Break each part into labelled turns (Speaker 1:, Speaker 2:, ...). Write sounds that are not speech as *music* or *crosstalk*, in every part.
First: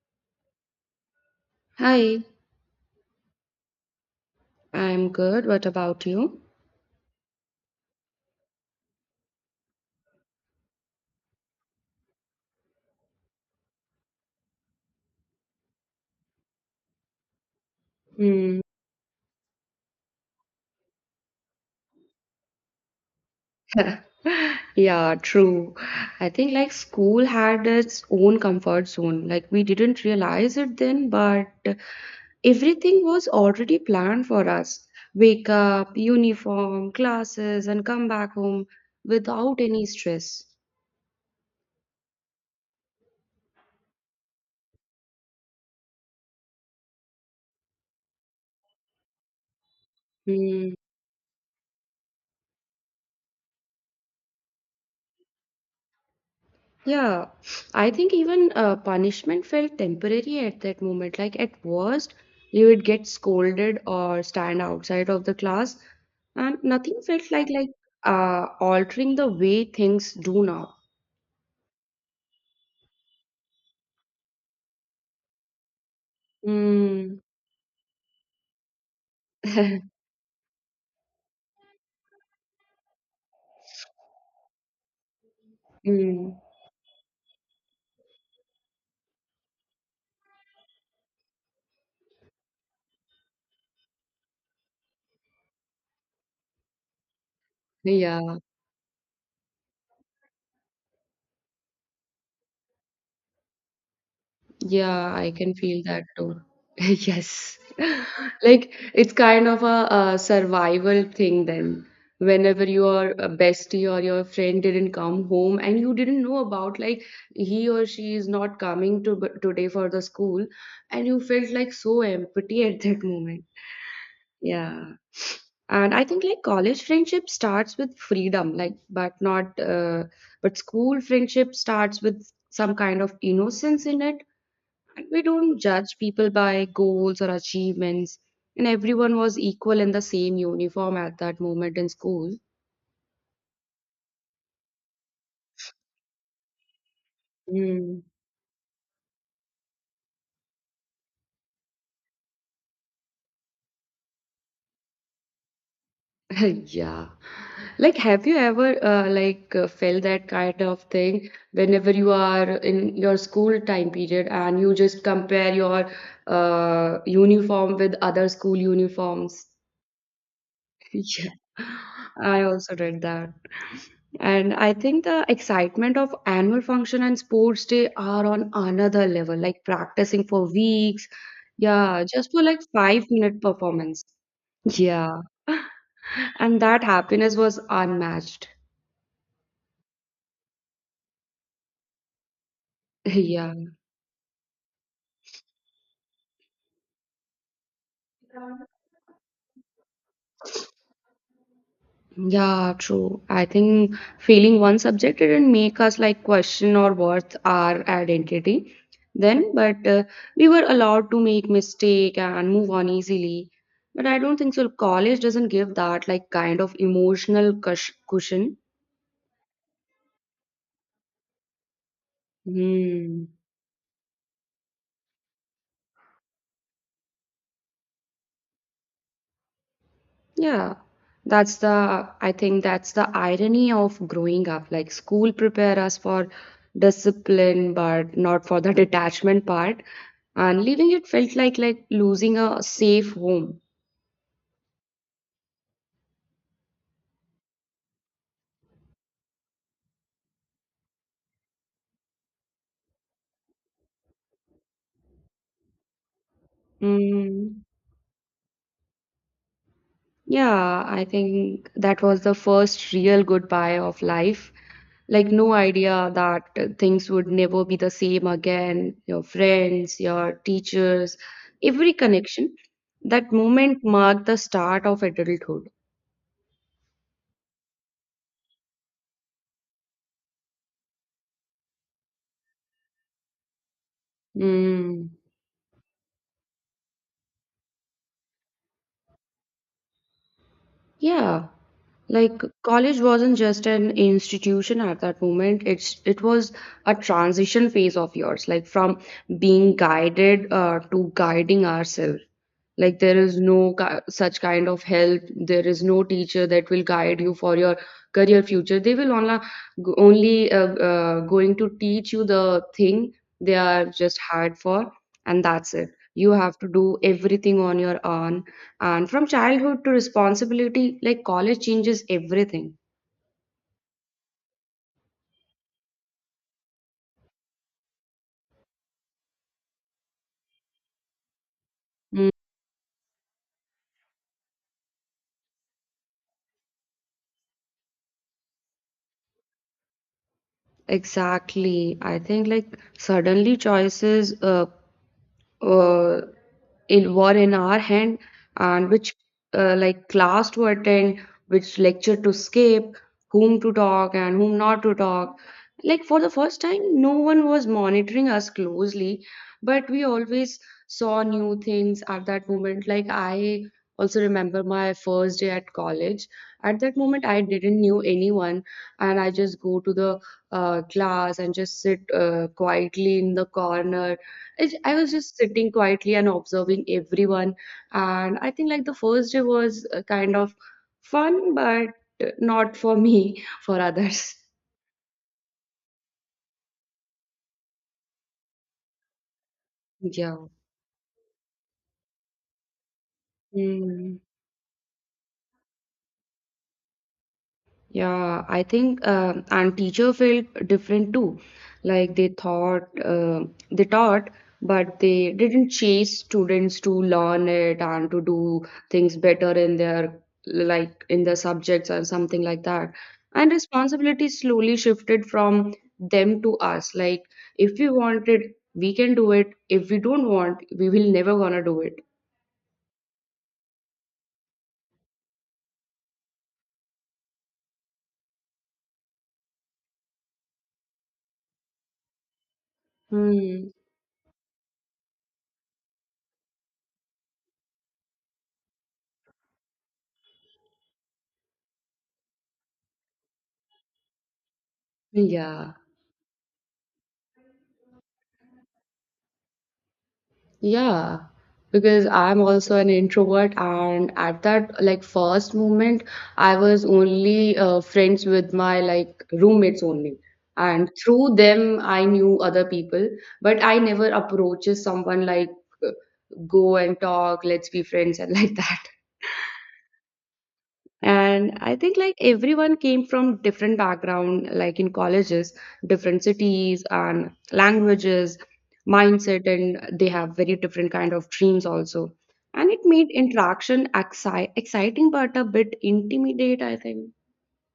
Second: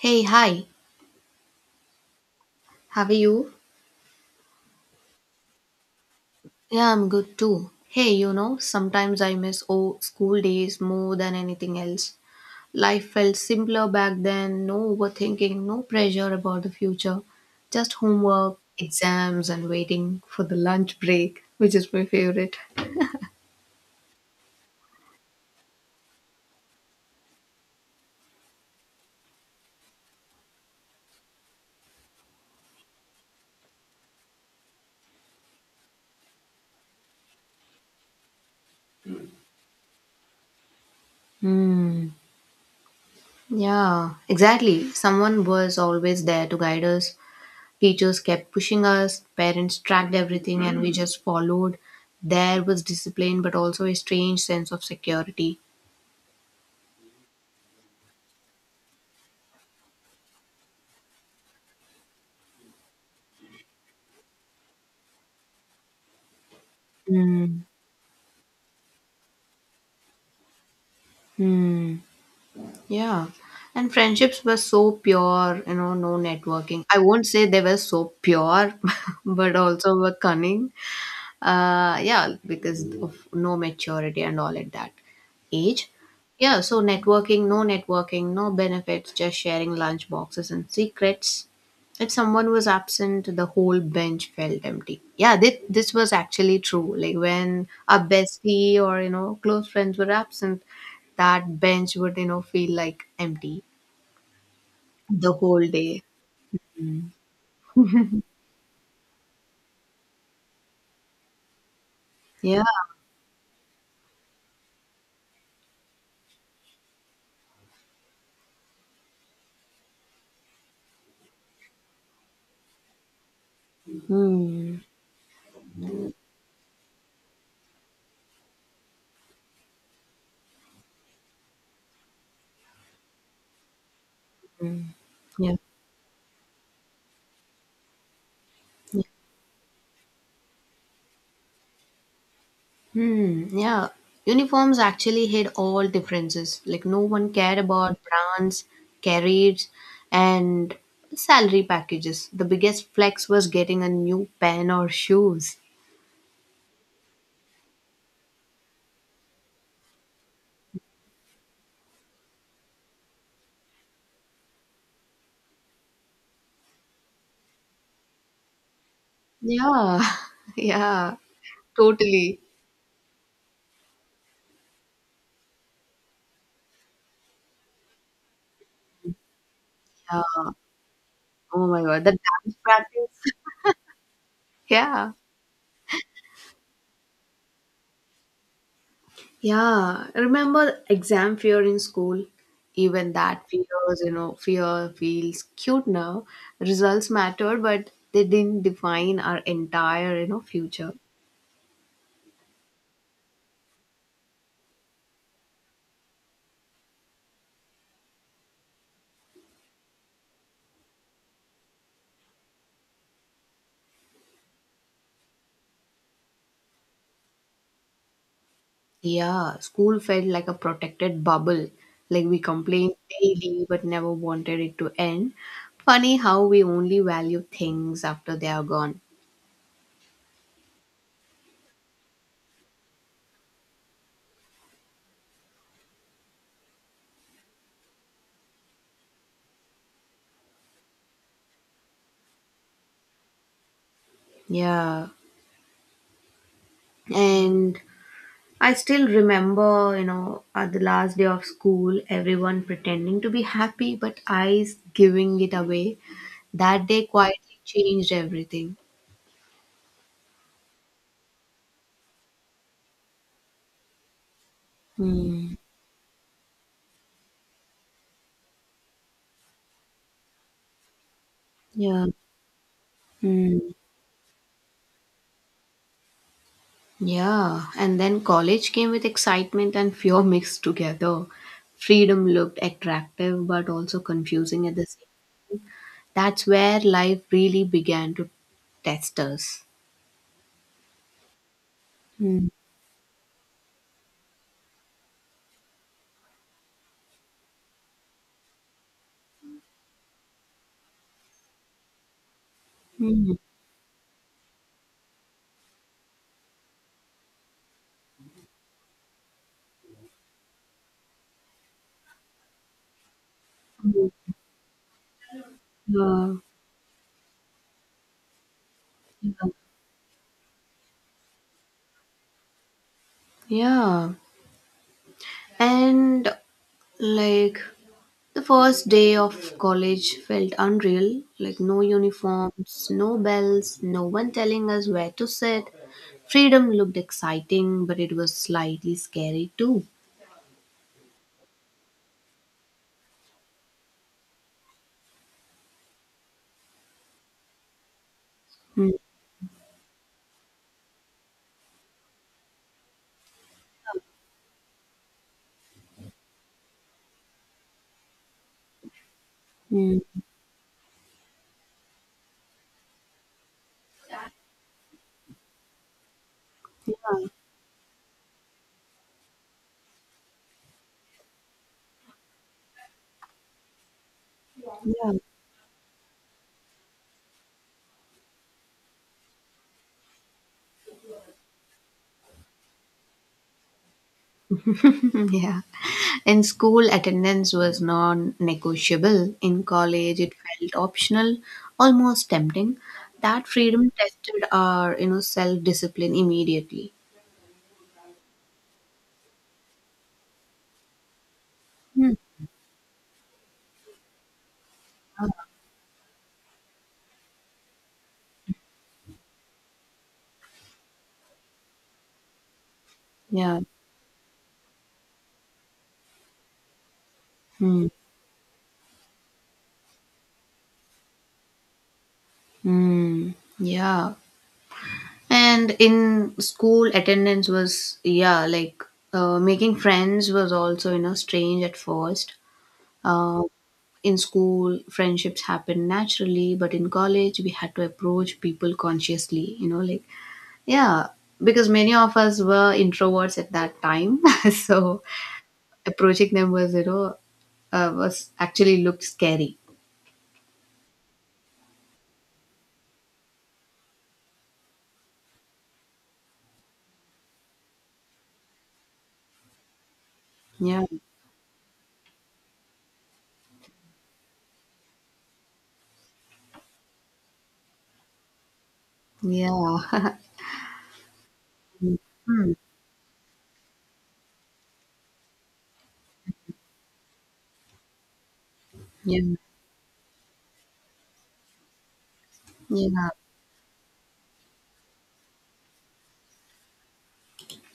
Speaker 1: Hey, hi,
Speaker 2: Hi,
Speaker 1: how are you?
Speaker 2: I'm good. What about you?
Speaker 1: Yeah, I'm good too. Hey, sometimes I miss old school days more than anything else. Life felt simpler back then, no overthinking, no pressure about the future, just homework,
Speaker 2: Hmm.
Speaker 1: exams, and waiting for the lunch break, which is my favorite.
Speaker 2: *laughs* Yeah, true. I think like school had its own comfort zone. Like we didn't realize it then, but everything was already planned for us. Wake up, uniform, classes, and come back home without any stress.
Speaker 1: Hmm. Yeah, exactly. Someone was always there to guide us. Teachers kept pushing us, parents tracked everything, and we just followed. There was discipline, but also a strange sense of security.
Speaker 2: Yeah, I think even punishment felt temporary at that moment. Like at worst, you would get scolded or stand outside of the class, and nothing felt like
Speaker 1: Hmm.
Speaker 2: like altering the way things do now.
Speaker 1: Mm. Yeah. And friendships were so pure, you know, no networking. I
Speaker 2: Mm.
Speaker 1: won't say they were so pure, *laughs* but also
Speaker 2: *laughs*
Speaker 1: were cunning. Yeah, because of no maturity and all at that age.
Speaker 2: Mm.
Speaker 1: Yeah, so networking, no networking, no benefits, just sharing lunch boxes and secrets. If someone was absent, the whole bench felt empty. Yeah, this was actually true, like when a
Speaker 2: Yeah.
Speaker 1: bestie or close friends were absent, that bench would, feel like empty
Speaker 2: Yeah,
Speaker 1: the
Speaker 2: I can
Speaker 1: whole
Speaker 2: feel
Speaker 1: day.
Speaker 2: that too. *laughs* Yes. *laughs* Like it's kind of a survival thing then.
Speaker 1: Yeah.
Speaker 2: Whenever your bestie or your friend didn't come home and you didn't know about like he or she is not coming to today for the school, and you felt like so empty *laughs* at that moment.
Speaker 1: Hmm.
Speaker 2: Yeah. And I think like college friendship starts with freedom, like but not but school friendship starts with some kind of innocence in it.
Speaker 1: Hmm.
Speaker 2: We
Speaker 1: Yeah.
Speaker 2: don't judge people by goals or achievements, and everyone was equal in the same uniform at that moment in school.
Speaker 1: Hmm, yeah. Uniforms actually hid all differences. Like no one cared about
Speaker 2: Mm.
Speaker 1: brands, carriers, and salary packages. The biggest flex was getting a new pen or shoes.
Speaker 2: *laughs* Yeah. Like, have you ever felt that kind of thing whenever you are in your school time period and you just compare your uniform with other school uniforms? *laughs*
Speaker 1: Yeah, *laughs* yeah,
Speaker 2: Yeah.
Speaker 1: totally.
Speaker 2: I also did that. And I think the excitement of annual function and sports day are on another level, like
Speaker 1: Yeah.
Speaker 2: practicing for weeks.
Speaker 1: Oh my god,
Speaker 2: Yeah,
Speaker 1: the
Speaker 2: just for
Speaker 1: dance
Speaker 2: like five
Speaker 1: practice.
Speaker 2: minute performance.
Speaker 1: Yeah.
Speaker 2: Yeah. *laughs* And that happiness was unmatched.
Speaker 1: Yeah, remember exam fear in school? Even
Speaker 2: *laughs*
Speaker 1: that
Speaker 2: Yeah.
Speaker 1: fears, fear feels cute now. Results mattered, but they didn't define our entire, future.
Speaker 2: Yeah, true. I think failing one subject didn't make us like question or worth our identity then, but we were allowed to make mistake and move on easily. But I don't think so. College doesn't give that like kind of emotional cushion.
Speaker 1: Yeah, school felt like a protected bubble. Like we complained
Speaker 2: Hmm.
Speaker 1: daily, but never wanted it to end. Funny how we only value things after they are gone.
Speaker 2: Yeah. I think that's the irony of growing up. Like school prepare us for discipline, but not for the detachment part, and leaving it felt like losing a safe home.
Speaker 1: Yeah, and I still remember, at the last day of school, everyone pretending to be happy, but I giving it away. That day quietly
Speaker 2: Mm,
Speaker 1: changed everything.
Speaker 2: yeah, I think that was the first real goodbye of life. Like no
Speaker 1: Hmm.
Speaker 2: idea that things would never be the same again. Your friends, your teachers, every
Speaker 1: Yeah.
Speaker 2: connection. That
Speaker 1: Hmm.
Speaker 2: moment marked the start of adulthood.
Speaker 1: Yeah. And then college came with excitement and fear mixed together. Freedom looked attractive, but also confusing at the same.
Speaker 2: Mm,
Speaker 1: That's where life really began to test us.
Speaker 2: yeah. Like
Speaker 1: Hmm.
Speaker 2: college wasn't just an institution at that moment. It was a transition phase of yours, like from being guided to guiding ourselves, like there
Speaker 1: Hmm.
Speaker 2: is no such kind of help, there is no teacher that will guide you for your career future. They will only going to teach you the thing they are
Speaker 1: Hmm.
Speaker 2: just hired for, and that's it. You
Speaker 1: Yeah.
Speaker 2: have to do everything on your own, and from
Speaker 1: Yeah.
Speaker 2: childhood to responsibility, like college changes everything.
Speaker 1: Yeah. And like the first day of college felt unreal, like no
Speaker 2: Mm.
Speaker 1: uniforms, no bells, no one telling us where to sit. Freedom looked exciting, but it was slightly scary too.
Speaker 2: Exactly. I think like suddenly choices uh, in were in our hand, and which like class to attend, which lecture to skip, whom to talk and whom not to talk, like for the first time no one was monitoring us closely, but we
Speaker 1: Mm-hmm.
Speaker 2: always saw new things at that moment. Like I also remember my first day at college. At that moment
Speaker 1: Yeah.
Speaker 2: I didn't knew anyone, and I just go to the class and just sit quietly in the corner. I was
Speaker 1: Yeah.
Speaker 2: just sitting quietly and observing everyone. And I think like the first day was kind of fun, but not for me, *laughs* for others.
Speaker 1: *laughs* Yeah. In school, attendance was non negotiable. In college, it
Speaker 2: Yeah.
Speaker 1: felt optional, almost tempting. That freedom
Speaker 2: Hmm.
Speaker 1: tested our, self discipline immediately.
Speaker 2: Yeah, I think and teacher felt different too.
Speaker 1: Hmm.
Speaker 2: Like they taught, but they didn't chase students to learn it and to do things better in their like in their subjects or something like that. And
Speaker 1: Yeah.
Speaker 2: responsibility slowly shifted from them to us. Like if we want it, we can do it. If we don't want, we will never gonna do it.
Speaker 1: Mm, yeah. And in school, attendance was, yeah, like making friends was also, strange at first. Uh,
Speaker 2: Hmm.
Speaker 1: in school, friendships happen naturally, but in college, we had to approach people consciously, yeah, because many of us were introverts at that time. *laughs* So
Speaker 2: Yeah.
Speaker 1: approaching them was, you know, was actually looked scary.
Speaker 2: Yeah, because I'm also an introvert, and at that like first moment, I was only friends with my like roommates only,
Speaker 1: Yeah.
Speaker 2: and through them I knew other people, but I never approaches someone like uh, go and talk, let's be friends and *laughs* like that.
Speaker 1: Yeah. *laughs*
Speaker 2: And I think like
Speaker 1: Hmm.
Speaker 2: everyone came from different background, like in colleges different cities and languages,
Speaker 1: Yeah.
Speaker 2: mindset, and they have very different kind of dreams also, and it
Speaker 1: Yeah.
Speaker 2: made interaction exciting but a bit intimidate, I think.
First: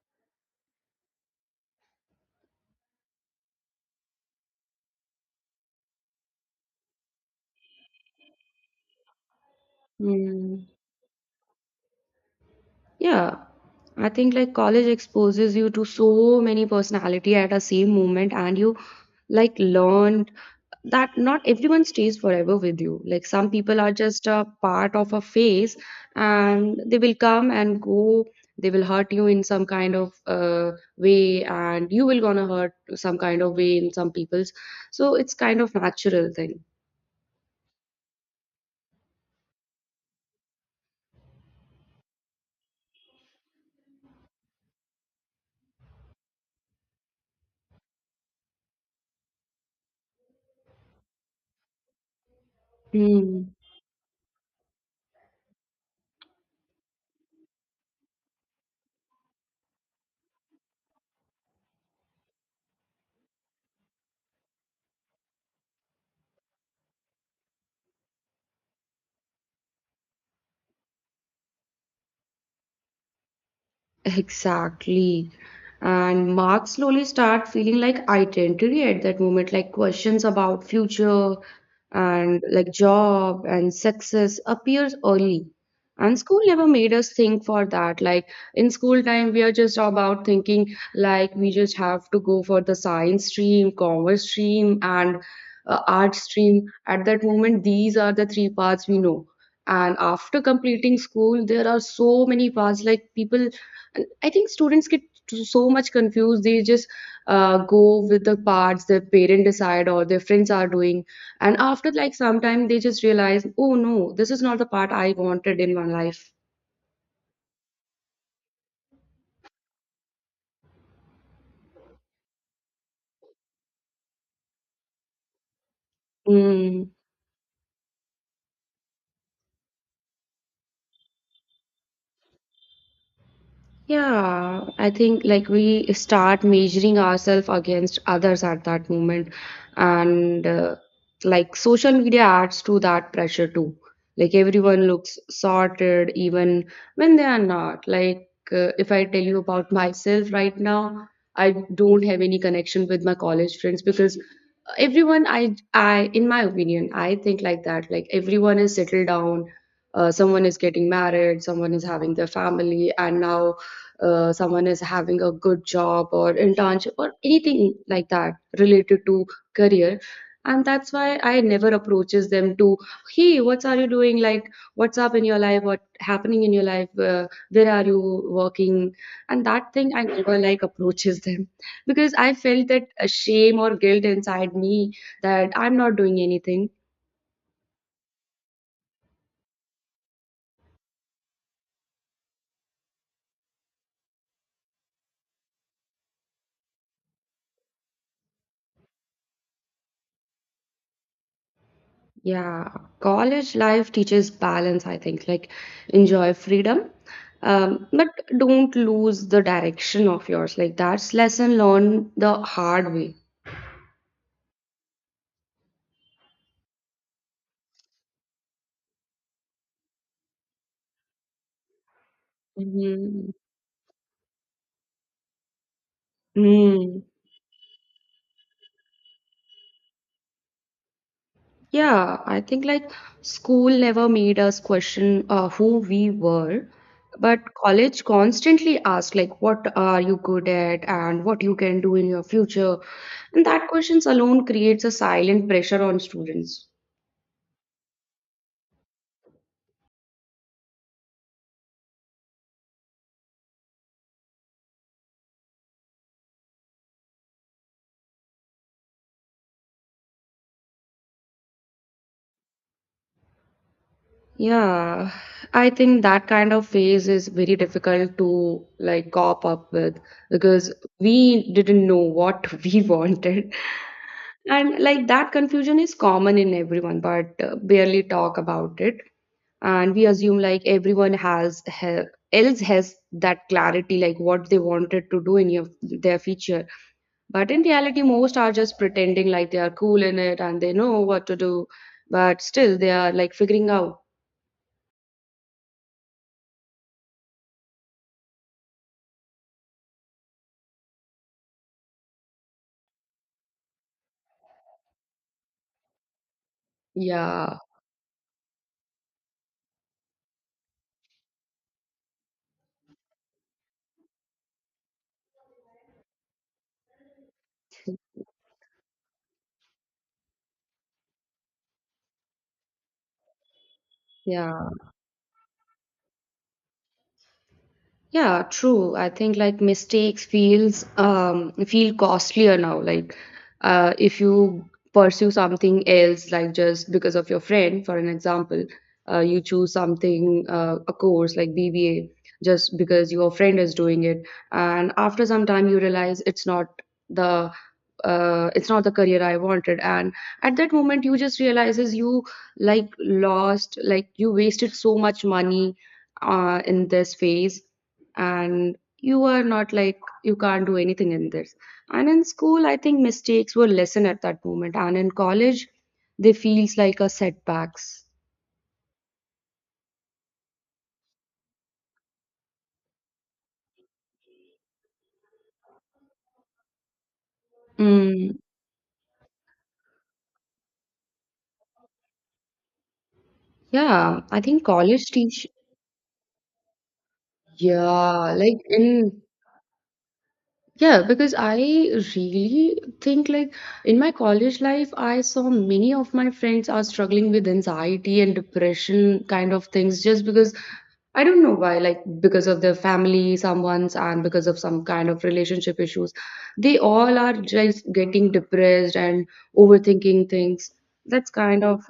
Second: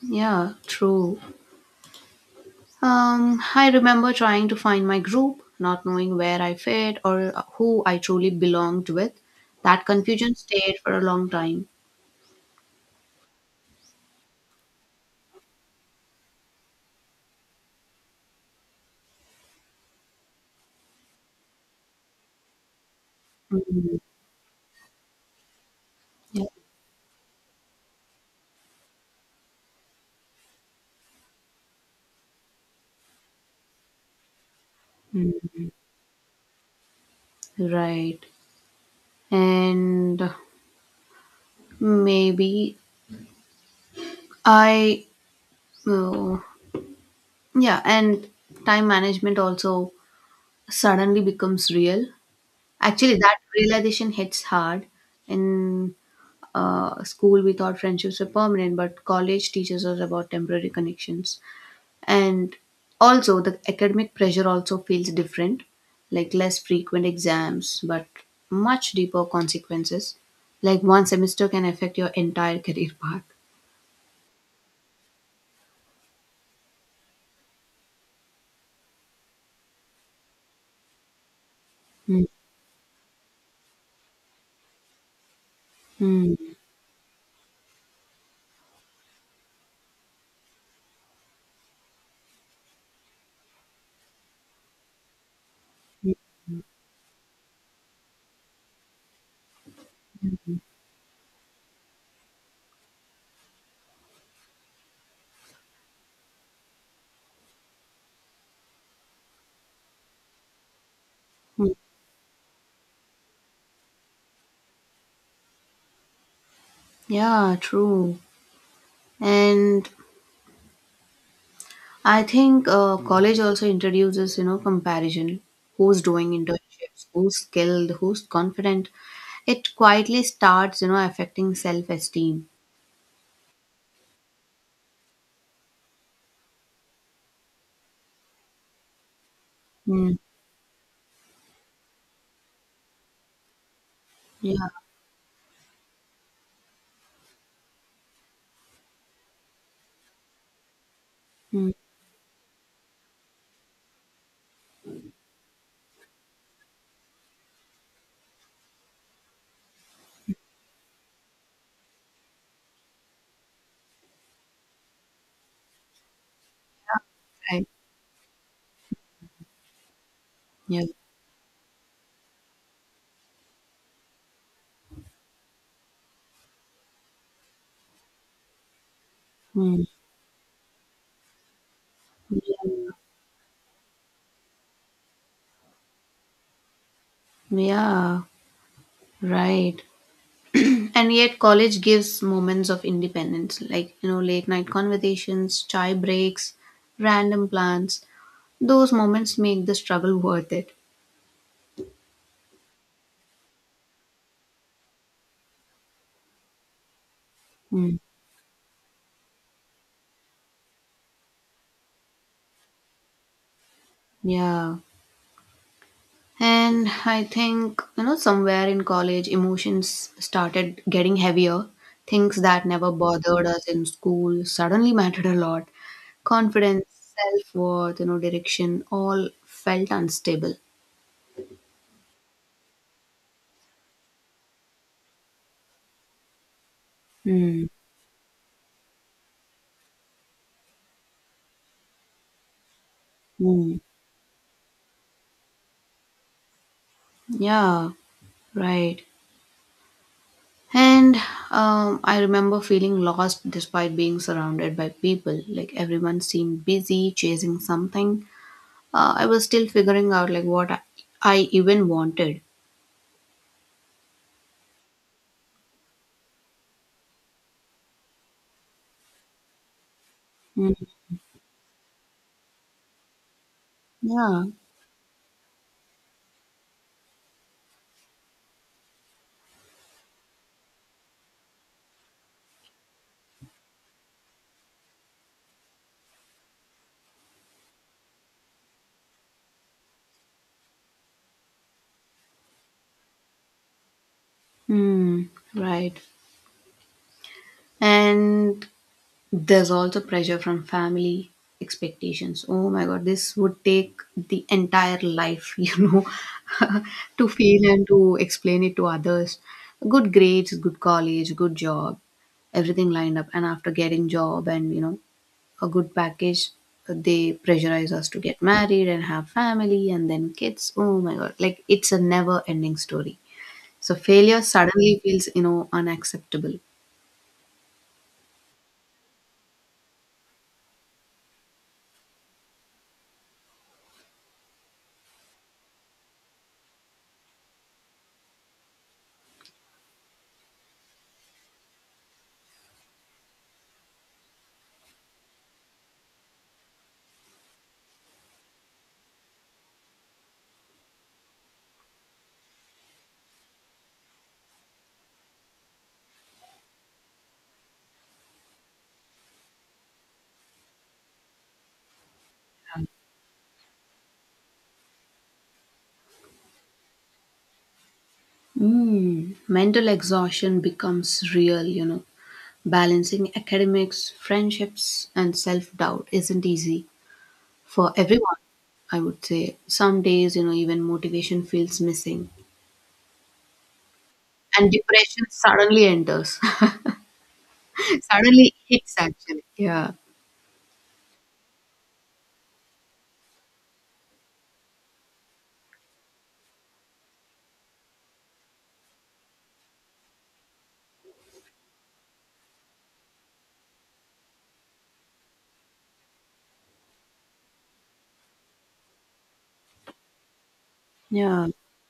Speaker 1: Yeah. True. I remember trying to find my group, not knowing where I fit or who I truly belonged with. That confusion
Speaker 2: Hmm.
Speaker 1: stayed for a long time.
Speaker 2: Yeah, I think like college exposes you to so many personality at a same moment, and you like learn that not everyone stays forever with you. Like some people are
Speaker 1: Mhm.
Speaker 2: just a part of a phase,
Speaker 1: Yeah.
Speaker 2: and they will come and go. They will hurt you in some kind of way, and you will gonna hurt some kind of way in some people's. So it's kind of natural thing.
Speaker 1: Right. And maybe I, oh, yeah, and time management also suddenly becomes real. Actually, that
Speaker 2: Hmm.
Speaker 1: realization hits hard. In school, we thought friendships were permanent, but college teaches us about temporary connections. And also the academic pressure also feels different, like less frequent exams, but much deeper consequences. Like one semester can affect your entire career path.
Speaker 2: Exactly. And Mark slowly start feeling like identity at that moment, like questions about future
Speaker 1: Hmm.
Speaker 2: and like job and success appears early. And
Speaker 1: Hmm.
Speaker 2: school never made us think for that. Like in school time, we are just about thinking like we just have to go for the science stream, commerce stream, and art stream. At that moment, these are the three paths we know. And after completing school, there are so many paths like people, and I think students get so much confused. They just go with the parts their parents decide or their friends are doing, and
Speaker 1: Hmm.
Speaker 2: after like some time, they just realize, oh no, this is not the part I wanted in my life.
Speaker 1: Yeah, true. And I think college also introduces, you know, comparison. Who's doing
Speaker 2: Mm.
Speaker 1: internships, who's skilled, who's confident? It quietly starts, you know, affecting self-esteem.
Speaker 2: Yeah, I think like we start measuring ourselves against others at that moment,
Speaker 1: Hmm.
Speaker 2: and like social media adds to that pressure too. Like
Speaker 1: Yeah.
Speaker 2: everyone looks sorted even when they are not. Like if I tell you about myself right now, I
Speaker 1: Hmm.
Speaker 2: don't have any connection with my college friends, because everyone I in my opinion I think like that. Like everyone is settled down, someone is getting married, someone is having their family, and now someone is having a good job or internship or
Speaker 1: Right.
Speaker 2: anything like that related to career, and
Speaker 1: Yeah.
Speaker 2: that's why I never approaches them to, hey, what are you doing, like what's up in your life, what happening in your life, where are you working, and that
Speaker 1: Hmm.
Speaker 2: thing I never like approaches them, because I felt that
Speaker 1: Yeah.
Speaker 2: a shame or guilt inside me that I'm not doing anything.
Speaker 1: Yeah, right. And yet, college gives moments of independence, like, you know, late night conversations, chai breaks, random plans. Those moments make the struggle worth it.
Speaker 2: Yeah, college life teaches balance, I think, like enjoy freedom,
Speaker 1: Mm.
Speaker 2: but don't lose the direction of yours. Like that's lesson learned the hard way.
Speaker 1: Yeah. And I think, you know, somewhere in college, emotions started getting heavier. Things that never
Speaker 2: Mhm.
Speaker 1: bothered us in school suddenly mattered a lot. Confidence,
Speaker 2: Mm.
Speaker 1: self worth, you know, direction all felt unstable.
Speaker 2: Yeah, I think like school never made us question who we were, but college constantly asked like what are you good at and what you can do in your future. And that
Speaker 1: Mm.
Speaker 2: questions alone creates a silent pressure on students.
Speaker 1: Yeah, right. And I remember feeling lost despite being surrounded by people. Like everyone seemed busy chasing something. I was still figuring out like what I even wanted.
Speaker 2: Yeah, I think that kind of phase is very difficult to like cop up with, because
Speaker 1: Mm.
Speaker 2: we didn't know what *laughs* we wanted.
Speaker 1: Yeah.
Speaker 2: And like that confusion is common in everyone, but barely talk about it. And we assume like everyone else has that clarity, like what they wanted to do in your, their future. But in reality, most are just pretending like they are cool in it and they know what to do, but still they are like figuring out.
Speaker 1: Mm. Right. And there's also pressure from family expectations. Oh my god, this would take the entire life, *laughs* *laughs* to
Speaker 2: Yeah.
Speaker 1: feel and to explain it to others. Good grades, good college, good job, everything lined up. And after getting job and, a good package, they pressurize us to get married and have family and then kids. Oh my god, like it's a never ending story. So failure
Speaker 2: Yeah.
Speaker 1: suddenly feels, unacceptable.
Speaker 2: Yeah, true. I think like mistakes feels feel costlier now. Like if you pursue something else, like just because of your friend, for an example, you choose something a course like BBA just because your friend is doing it, and after some time you realize the it's not the career I wanted, and at that moment you just realizes you like lost, like you wasted so much money in this phase, and you were not like you can't do anything in this. And in school I think mistakes were lesson at that moment, and in college they feels like a setbacks.
Speaker 1: Mm, mental exhaustion becomes real, you know. Balancing academics, friendships, and self doubt isn't easy for everyone,
Speaker 2: Mm,
Speaker 1: I would say. Some days, even motivation feels missing,
Speaker 2: yeah, I think
Speaker 1: and
Speaker 2: college
Speaker 1: depression
Speaker 2: teach,
Speaker 1: suddenly enters, *laughs*
Speaker 2: yeah,
Speaker 1: suddenly
Speaker 2: like
Speaker 1: hits
Speaker 2: in.
Speaker 1: actually. Yeah,
Speaker 2: Yeah, because I really think like in my college life, I saw many of my friends are struggling with anxiety and depression kind of things just because I don't know why, like because of their family, someone's, and because of some kind of relationship issues. They all are just getting depressed and overthinking things. That's
Speaker 1: yeah.
Speaker 2: kind of,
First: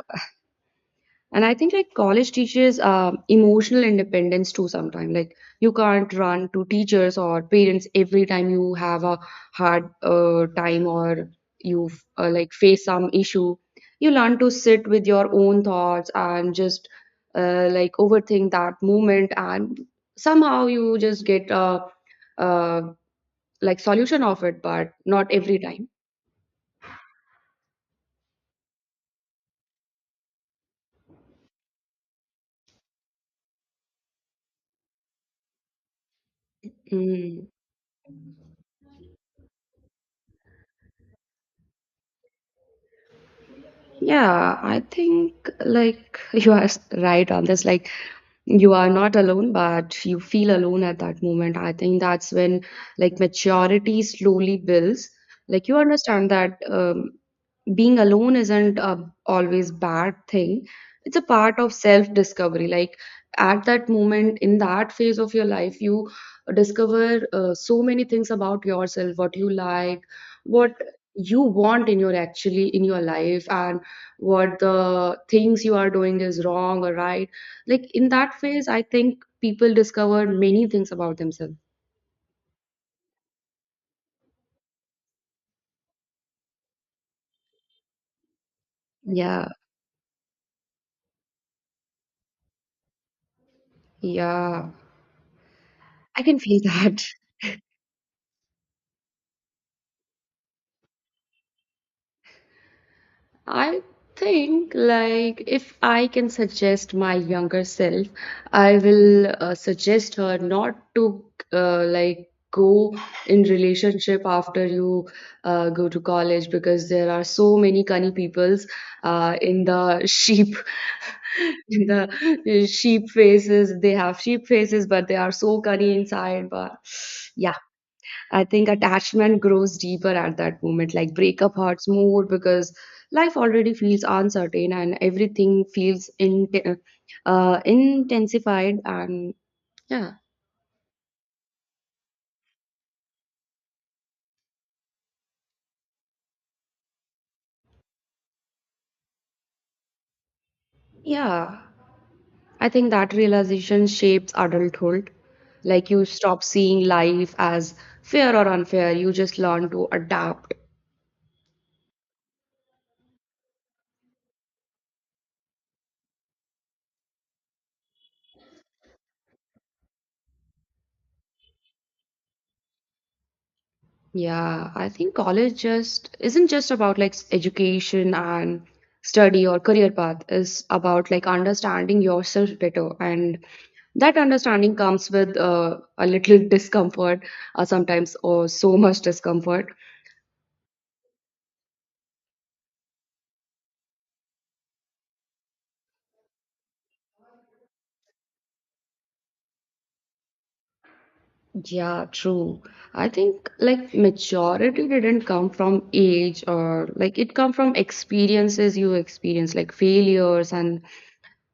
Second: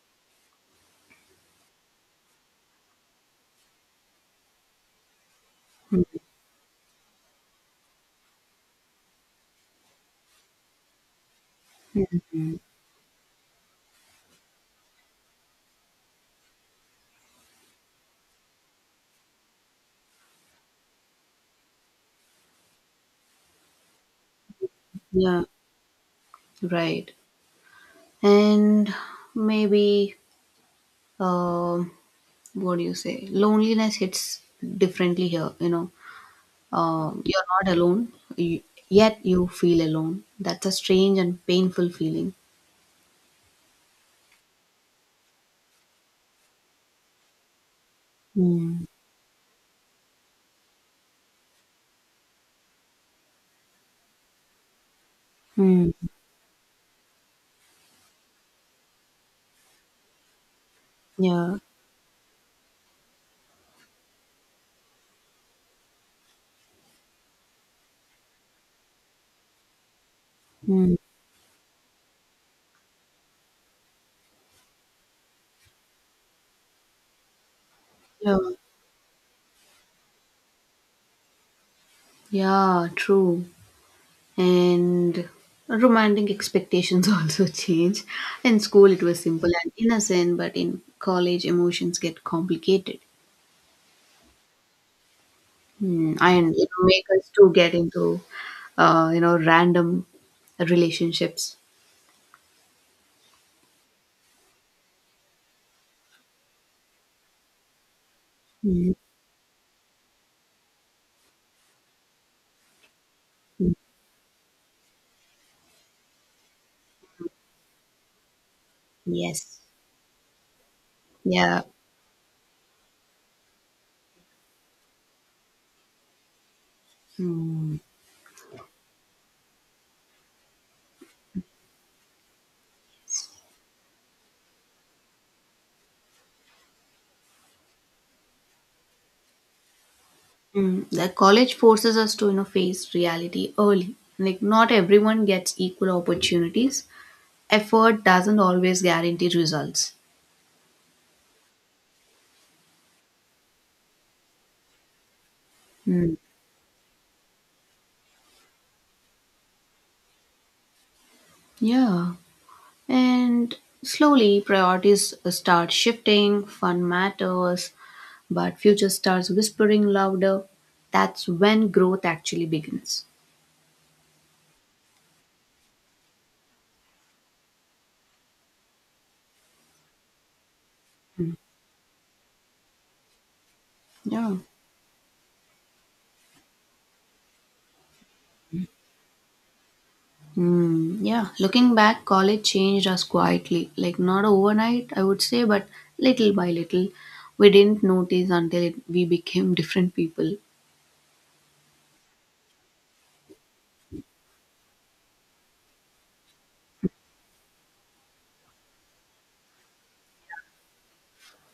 Speaker 2: and I think like college teaches emotional independence too sometimes. Like you can't
Speaker 1: Mm.
Speaker 2: run to teachers or parents every time you have a hard time or you like face some issue. You learn to sit with your own thoughts and just like overthink that moment, and somehow you just get a, uh like solution of it, but not
Speaker 1: Yeah,
Speaker 2: every time.
Speaker 1: right. And maybe, um, what do you say? Loneliness hits differently here, you know.
Speaker 2: Mm.
Speaker 1: You're not alone, yet you feel alone. That's a strange and painful feeling.
Speaker 2: Yeah, I think like *laughs* you are right on this. Like you
Speaker 1: Mm.
Speaker 2: are not alone but you feel alone at that moment, I think that's when, like, maturity slowly builds. Like you
Speaker 1: Mm.
Speaker 2: understand that being alone isn't a always bad thing, it's a
Speaker 1: Yeah.
Speaker 2: part of self discovery. Like at that moment, in that phase of your life, you discover so many things about yourself, what you like, what
Speaker 1: Mm.
Speaker 2: you want in your actually in your life, and what the things you are doing is wrong or right. Like in that
Speaker 1: Yeah.
Speaker 2: phase I think people discover many things about themselves.
Speaker 1: Yeah, true. And romantic expectations *laughs* also change. In school, it was
Speaker 2: Yeah,
Speaker 1: simple and innocent, but in college, emotions get complicated.
Speaker 2: yeah,
Speaker 1: Mm.
Speaker 2: I can
Speaker 1: And
Speaker 2: feel *laughs*
Speaker 1: it
Speaker 2: that.
Speaker 1: make us to get into, random relationships.
Speaker 2: I think, like, if I can suggest my younger self, I
Speaker 1: Mm.
Speaker 2: will suggest her not to, like, go in relationship after you go to college, because there are so many cunny peoples
Speaker 1: Yes.
Speaker 2: in the sheep
Speaker 1: Yeah.
Speaker 2: *laughs* in the sheep faces. They have sheep faces but they are so cunny inside. But yeah,
Speaker 1: Mm.
Speaker 2: I think attachment grows deeper at that moment. Like breakup hurts more because life already feels uncertain and everything feels in, intensified. And yeah,
Speaker 1: Mm, the college forces us to, you know, face reality early. Like not everyone gets equal opportunities. Effort doesn't always guarantee results.
Speaker 2: yeah, I think that realization shapes adulthood. Like you
Speaker 1: Mm.
Speaker 2: stop seeing life as fair or unfair, you just learn to adapt.
Speaker 1: Yeah, and slowly priorities start shifting. Fun matters, but future starts whispering louder. That's when growth actually begins.
Speaker 2: Yeah, I think college just isn't just about like education and study or career path. It's about like understanding yourself better. And that
Speaker 1: Yeah.
Speaker 2: understanding comes with a little *laughs* discomfort sometimes, or so much discomfort.
Speaker 1: Hmm. Yeah, looking back, college changed us quietly. Like, not overnight, I would say, but little by little. We didn't notice until it, we became *laughs* different people.
Speaker 2: Yeah, true. I think like maturity didn't come from age, or like it come from experiences you experience, like failures and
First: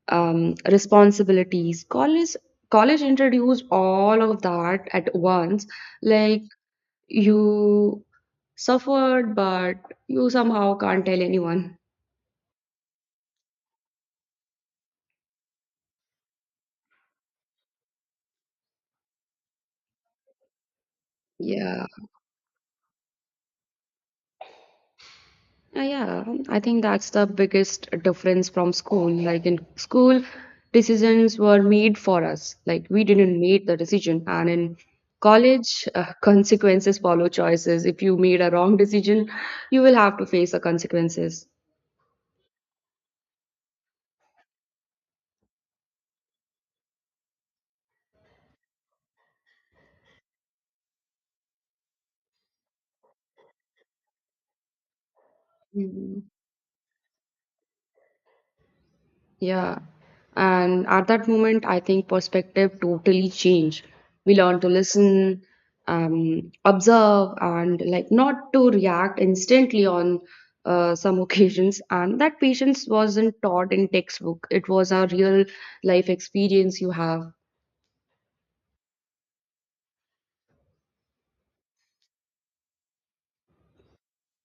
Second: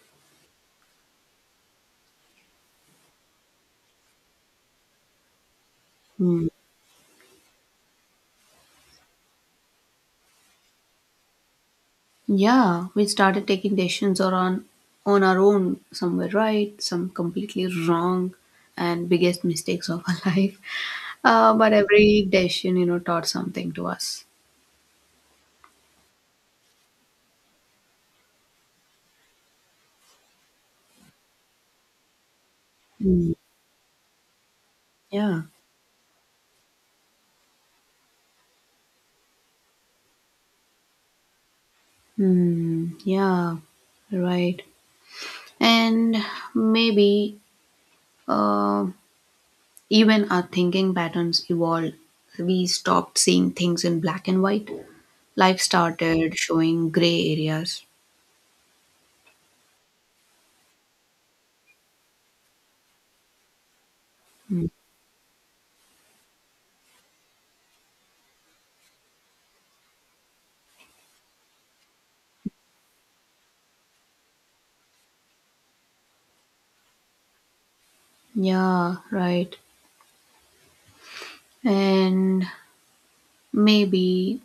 Speaker 2: responsibilities. College introduce all of that at once. Like
Speaker 1: Hmm.
Speaker 2: you suffered, but you somehow can't tell anyone.
Speaker 1: Yeah, we started taking decisions on our own. Some were right, some completely wrong, and biggest mistakes of our *laughs* life. But
Speaker 2: Yeah.
Speaker 1: every decision, taught something to us.
Speaker 2: Yeah, I think that's the biggest difference from school. Like in school, decisions were made for us. Like we
Speaker 1: Hmm.
Speaker 2: didn't make the decision. And in
Speaker 1: Yeah.
Speaker 2: college, *laughs* consequences follow choices. If you made a wrong decision, you will have to face the consequences.
Speaker 1: Hmm. Yeah, right. And maybe uh, even our thinking patterns evolved. We stopped seeing things in black and white. Life
Speaker 2: Mhm.
Speaker 1: started showing gray areas.
Speaker 2: Yeah. And at that moment, I think perspective totally changed. We learn
Speaker 1: Mm.
Speaker 2: to listen, observe, and like not to react instantly on some *laughs* occasions. And that patience wasn't taught in textbook. It was a real life experience you have.
Speaker 1: Yeah, right. And maybe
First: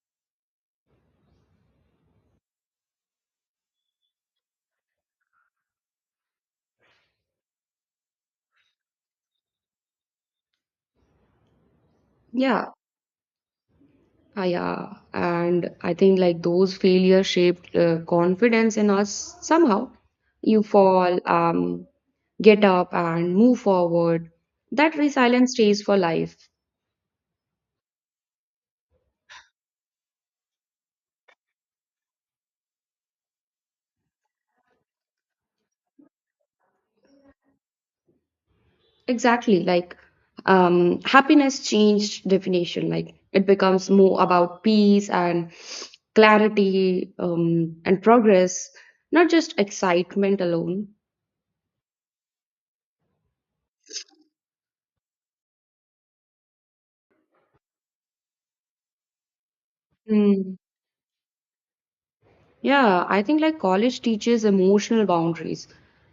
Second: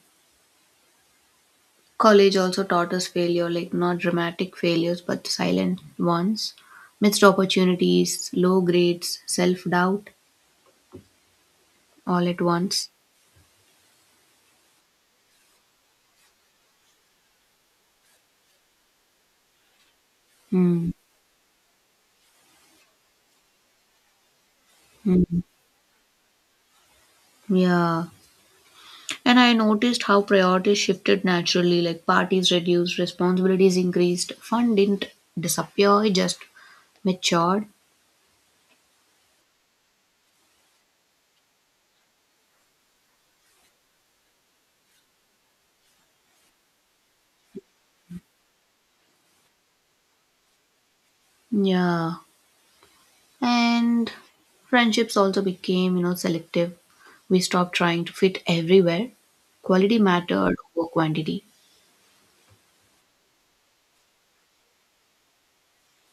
Speaker 1: college also taught us failure, like not dramatic failures, but silent ones. Missed opportunities, low grades, self doubt, all at
Speaker 2: Yeah.
Speaker 1: once.
Speaker 2: Ah, yeah, and I think like those failures shaped confidence in us somehow. You
Speaker 1: Mm.
Speaker 2: fall, get up, and move forward. That
Speaker 1: Mm.
Speaker 2: resilience stays for life.
Speaker 1: Yeah. And I noticed how priorities shifted naturally, like parties reduced, responsibilities increased, fun didn't disappear, it just matured.
Speaker 2: Exactly, like happiness changed definition. Like it becomes more about peace and clarity and progress, not just excitement alone.
Speaker 1: Yeah. And friendships also became, you know, selective. We stopped trying to fit everywhere. Quality
Speaker 2: Hmm.
Speaker 1: mattered over quantity.
Speaker 2: Yeah, I think like college teaches emotional boundaries.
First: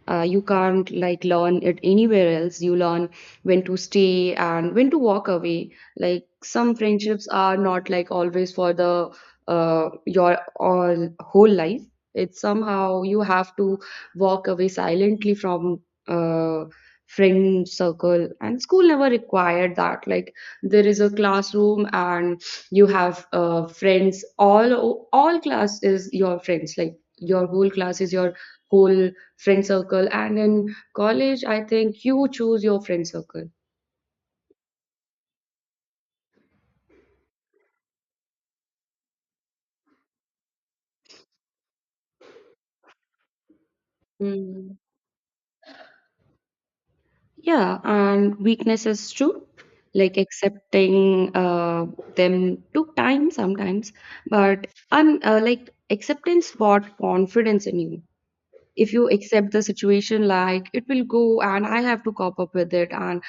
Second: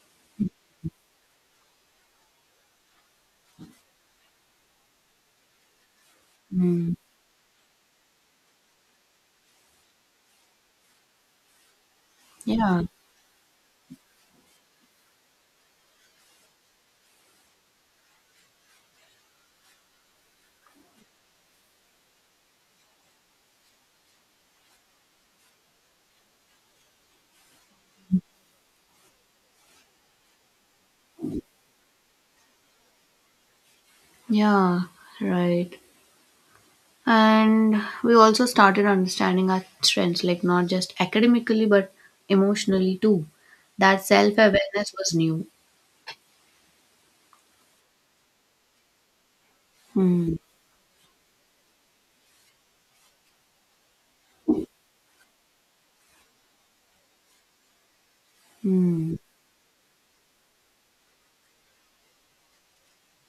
Speaker 2: You can't like learn it anywhere else. You learn when to stay and when to walk away. Like some
Speaker 1: Mm.
Speaker 2: friendships are not like always for the your all whole life. It's
Speaker 1: Yeah.
Speaker 2: somehow you have to walk away silently from uh friend circle, and school never required that. Like there is a classroom and you have friends, all class is your friends, like your whole class is your whole friend circle. And in college I think you choose your friend circle.
Speaker 1: Yeah, right. And we also started understanding our strengths, like not just academically, but emotionally too. That self
Speaker 2: Mm,
Speaker 1: awareness was new.
Speaker 2: yeah, and weaknesses too, like
Speaker 1: Hmm.
Speaker 2: accepting them took time sometimes, but like acceptance brought confidence in you. If you
Speaker 1: Hmm.
Speaker 2: accept the situation, like it will go, and I have to cop up with it, and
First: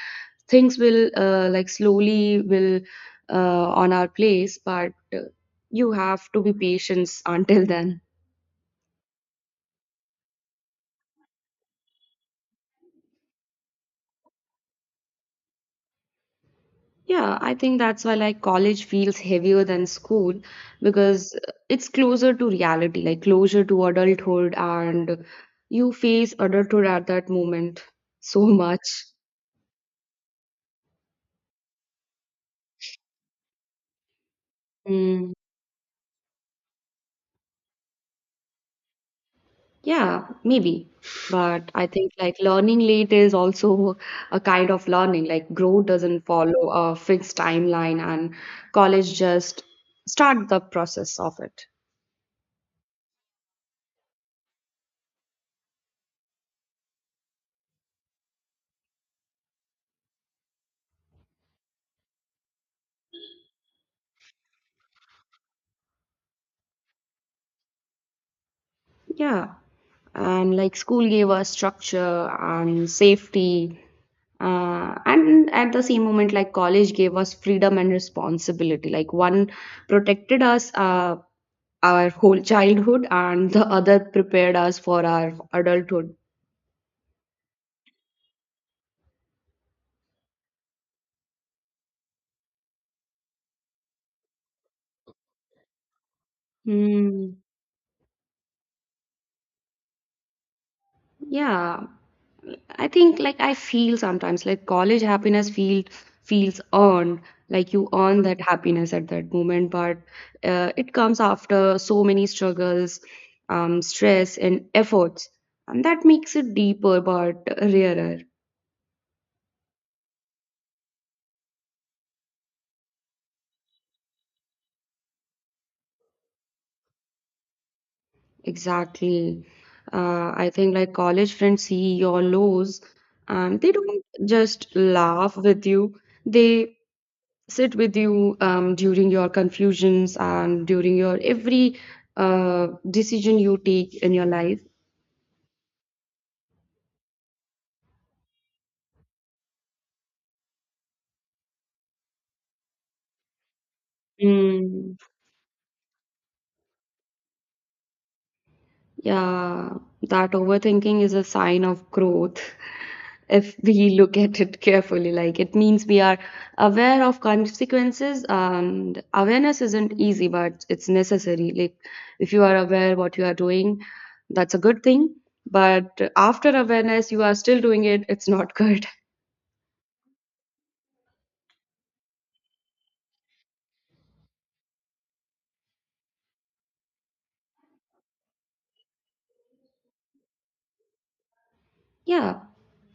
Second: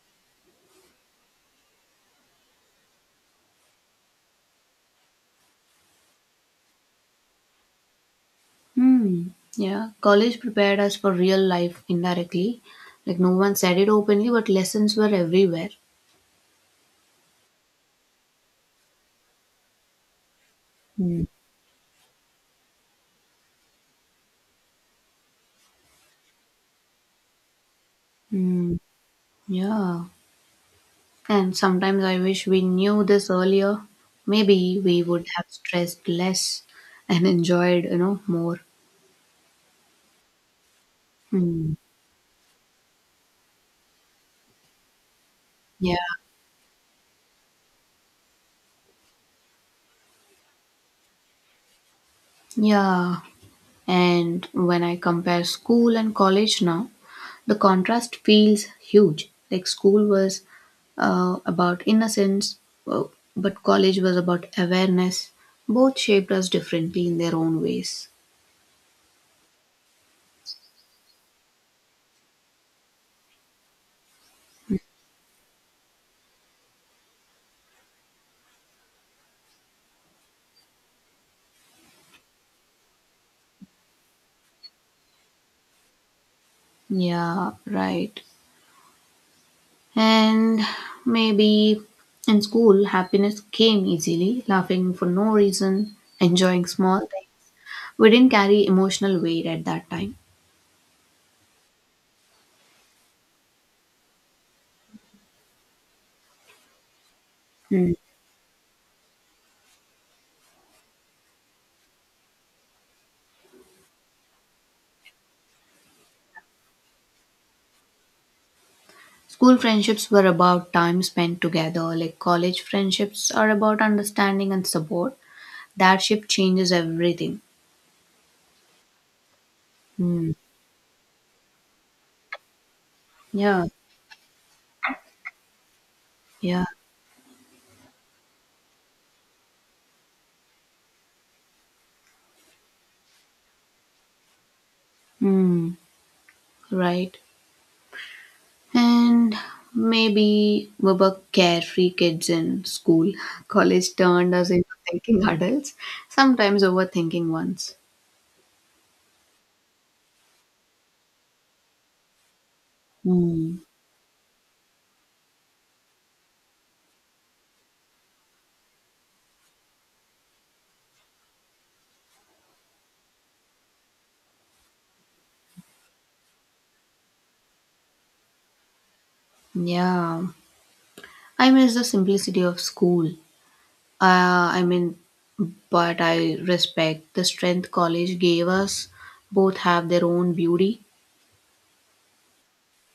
Speaker 2: things will like slowly will on our place, but you have to be patient until then.
Speaker 1: Hmm. Yeah, college prepared us for real life indirectly. Like no one said it openly, but lessons were everywhere.
Speaker 2: Yeah, I think that's why like college feels heavier than school,
Speaker 1: Hmm.
Speaker 2: because it's closer to reality, like closer to adulthood, and you face adulthood at that moment so
Speaker 1: Hmm.
Speaker 2: much.
Speaker 1: Yeah. And sometimes I wish we knew this earlier. Maybe we would
Speaker 2: Hmm.
Speaker 1: have stressed less and *laughs* enjoyed, more.
Speaker 2: Yeah, maybe. But
Speaker 1: Hmm.
Speaker 2: I think like learning late is also a kind of learning. Like growth
Speaker 1: Yeah.
Speaker 2: doesn't follow a fixed timeline, and college just start the process of it.
Speaker 1: Yeah. And when I compare school and college now, the contrast feels huge. Like school was about innocence, uh, but college was about awareness. Both shaped us differently in their own ways.
Speaker 2: Yeah. And like school gave us structure and safety. And at the same moment, like college gave us freedom and responsibility. Like one protected us our whole *laughs* childhood, and the other prepared us for our adulthood.
Speaker 1: Yeah, right. And maybe in school, happiness came easily, laughing for no reason, enjoying small things.
Speaker 2: Hmm.
Speaker 1: We didn't carry emotional weight at that time.
Speaker 2: Yeah, I think like I feel sometimes like college happiness feels earned, like you earn that happiness at that moment, but it comes after so many struggles, stress and efforts, and that makes it deeper but rarer.
Speaker 1: School friendships were about time spent together, like college friendships are about understanding and support. That shift changes everything.
Speaker 2: Exactly.
Speaker 1: Mm.
Speaker 2: I think like college friends see your lows, and
Speaker 1: Yeah,
Speaker 2: they don't just laugh with you.
Speaker 1: yeah.
Speaker 2: They sit with you during your confusions and during your every decision you take in your life.
Speaker 1: Mm. Right. And maybe we were carefree kids in school. *laughs* College turned us into
Speaker 2: Mm,
Speaker 1: thinking adults, sometimes overthinking ones.
Speaker 2: yeah, that overthinking is a sign of growth. *laughs* If
Speaker 1: Mm.
Speaker 2: we look at it carefully, like it means we are aware of consequences, and awareness isn't easy, but it's necessary. Like, if you are aware what you are doing, that's a good thing. But after awareness, you are still doing it, it's not *laughs* good.
Speaker 1: Yeah. I miss the simplicity of school. Uh, I mean, but I respect the strength college gave us. Both have their own beauty.
Speaker 2: Yeah,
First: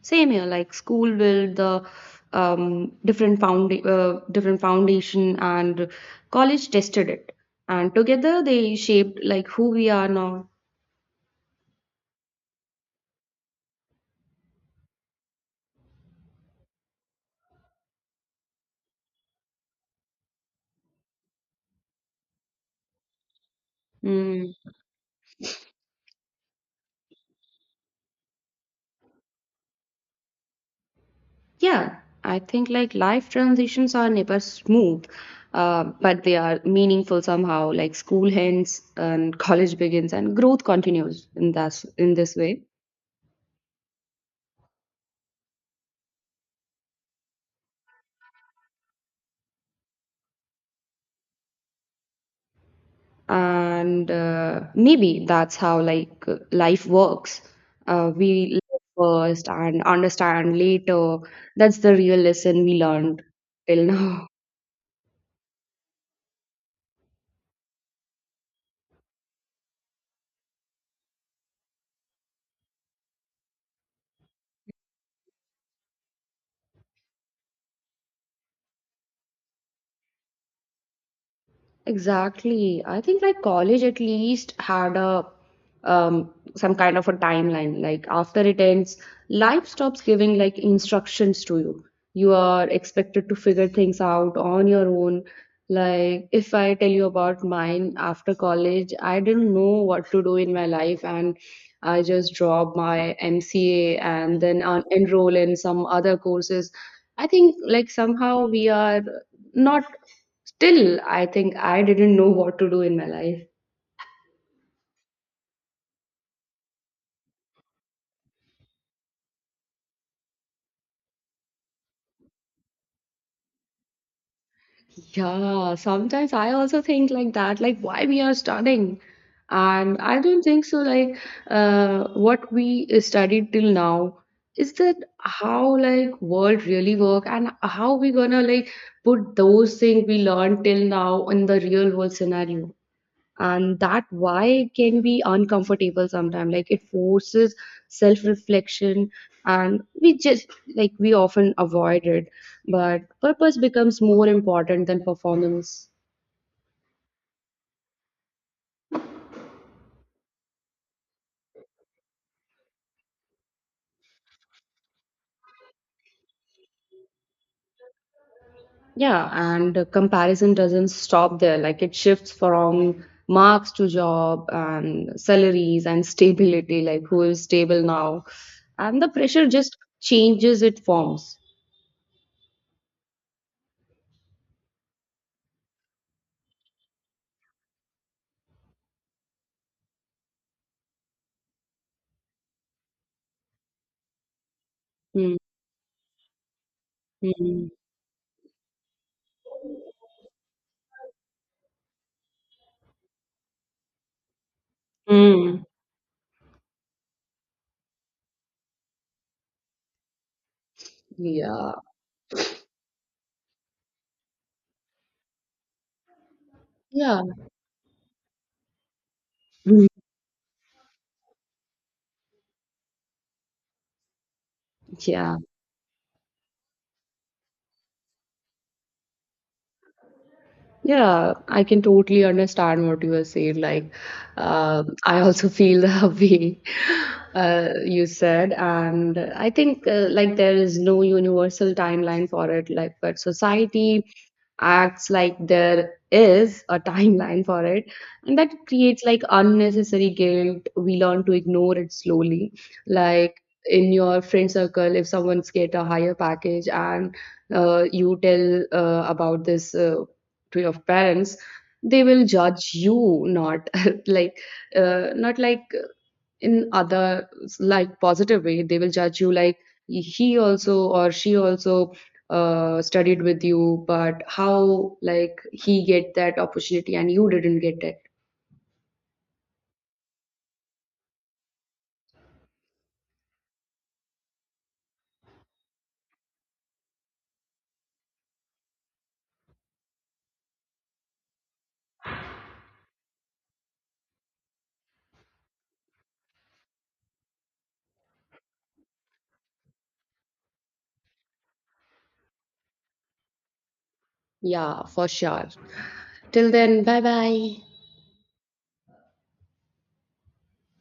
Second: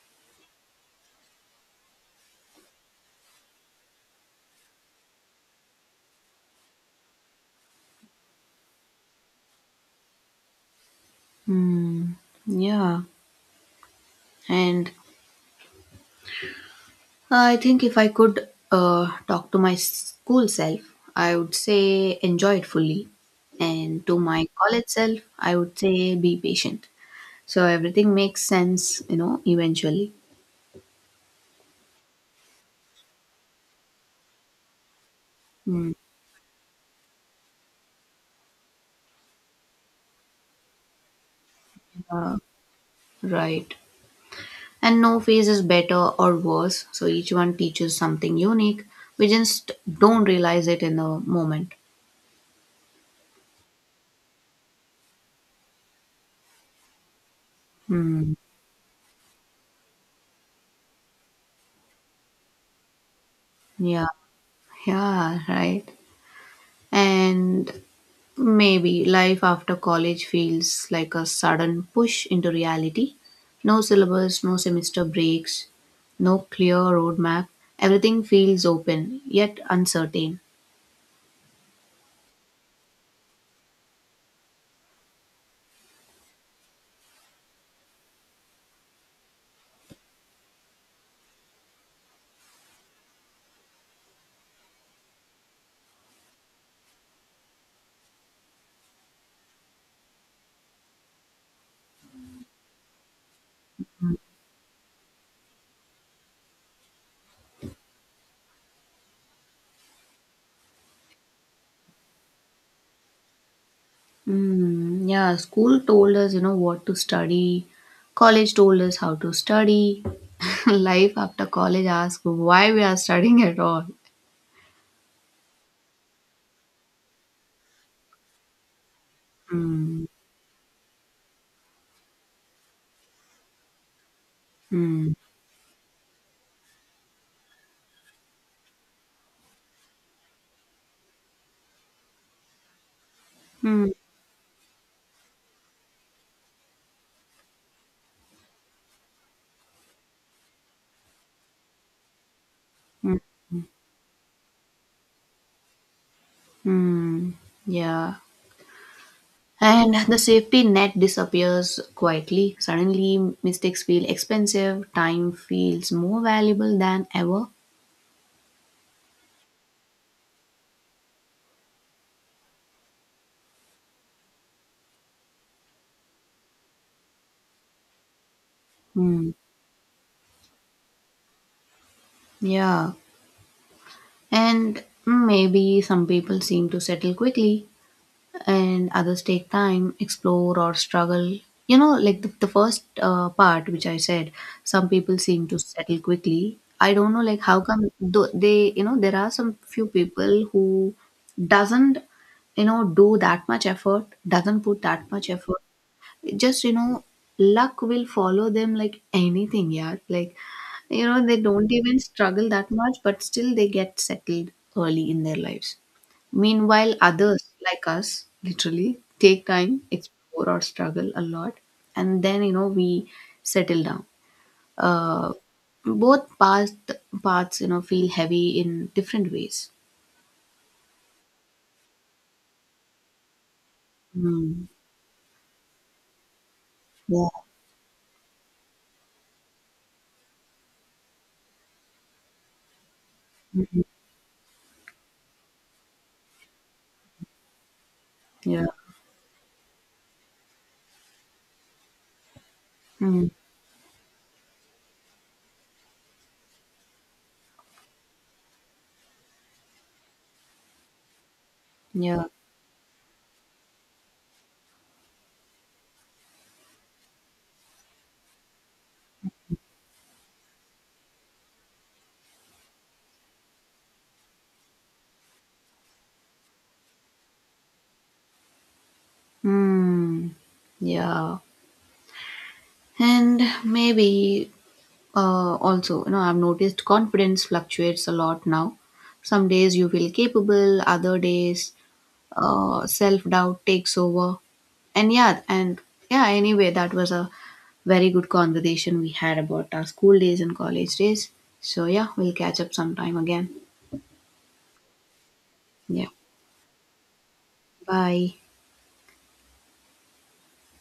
Speaker 2: same here. Like school build the different found different foundation, and college tested it, and together they shaped like who we are now.
Speaker 1: Hmm. Yeah. And I think if I could talk to my school self, I would say enjoy it fully. And to my
Speaker 2: Mm.
Speaker 1: college self, I would say be patient. So everything makes sense, eventually.
Speaker 2: Yeah, I think like life transitions are never smooth,
Speaker 1: Hmm.
Speaker 2: but they are meaningful somehow. Like school ends and college begins, and growth continues in that in this
Speaker 1: Uh,
Speaker 2: way.
Speaker 1: right. And no phase is better or worse, so each one teaches something unique. We just don't realize it in the moment.
Speaker 2: And maybe that's how like life works.
Speaker 1: Hmm.
Speaker 2: We live first and understand later. That's the real lesson we learned till
Speaker 1: Yeah,
Speaker 2: now.
Speaker 1: yeah, right. And maybe life after college feels like a sudden push into reality. No syllabus, no semester breaks, no clear roadmap. Everything feels open, yet uncertain.
Speaker 2: Exactly. I think like college at least had a um some kind of a timeline. Like after it ends, life stops giving like instructions to you. You are expected to figure things out on your own. Like if I tell you about mine after college, I didn't know what to do in my life, and I just dropped my MCA and then enroll in some other courses. I think like somehow we are not still, I think I didn't know what to do in my life.
Speaker 1: Mm, yeah, school told us, what to study. College told us how to study. *laughs* Life after college asked why we are studying at all.
Speaker 2: Yeah, sometimes I also think like that, like why we are studying. And
Speaker 1: Mm,
Speaker 2: I don't think so, like what we studied till now is that
Speaker 1: mm,
Speaker 2: how like world really work, and how we gonna like put those things we learned till now in the real world scenario. And
Speaker 1: mm,
Speaker 2: that why can be uncomfortable sometimes, like it forces self reflection, and we just like we often avoid it, but
Speaker 1: mm,
Speaker 2: purpose becomes more important than performance.
Speaker 1: mm. Yeah. And the safety net disappears quietly. Suddenly, mistakes feel expensive. Time feels more valuable than ever.
Speaker 2: Yeah, and the comparison doesn't stop there. Like it shifts from marks to job and salaries and *laughs* stability, like who is stable now, and the
Speaker 1: Hmm.
Speaker 2: pressure just changes its forms.
Speaker 1: Yeah. And maybe some people seem to settle quickly, and others take time, explore, or struggle. You know, like the first part which I said, some people
Speaker 2: Mm,
Speaker 1: seem to settle quickly. I don't know, like how
Speaker 2: mm,
Speaker 1: come though they, there are some few people who doesn't, do that much effort, doesn't put that much effort.
Speaker 2: mm.
Speaker 1: Just, you know, luck will follow them like anything, yeah. Like, you know, they don't
Speaker 2: Yeah,
Speaker 1: even struggle that much, but still they get settled early in their lives, meanwhile
Speaker 2: yeah,
Speaker 1: others like us literally take time,
Speaker 2: *laughs*
Speaker 1: explore, or struggle a lot, and then, you know, we settle down. uh,
Speaker 2: yeah.
Speaker 1: Both paths, you know, feel heavy in different ways.
Speaker 2: Yeah, I can totally understand what you are saying. Like,
Speaker 1: Mm.
Speaker 2: I also feel the *laughs* way
Speaker 1: Yeah.
Speaker 2: you said, and I think like there is no universal timeline for it. Like, but
Speaker 1: Mhm.
Speaker 2: society acts like there is a timeline for it, and that
Speaker 1: Yeah.
Speaker 2: creates like unnecessary guilt. We learn to ignore it slowly.
Speaker 1: Mm.
Speaker 2: Like in your friend circle, if someone's get a higher package and you tell about this. To your parents, they
Speaker 1: Yeah.
Speaker 2: will judge you, not *laughs* like not like in other like positive way. They will judge you like he also or she also studied with you, but how like he get that opportunity and you didn't get it.
Speaker 1: Mm. Yeah. And maybe also, you know, I've noticed confidence fluctuates a lot now. Some days you feel capable, other days self-doubt takes over. And yeah, and yeah, anyway, that was a very good conversation we had about our school days and college days. So yeah, we'll catch up sometime again.
Speaker 2: Yeah, for sure.
Speaker 1: Yeah,
Speaker 2: Till then, bye bye.
Speaker 1: bye.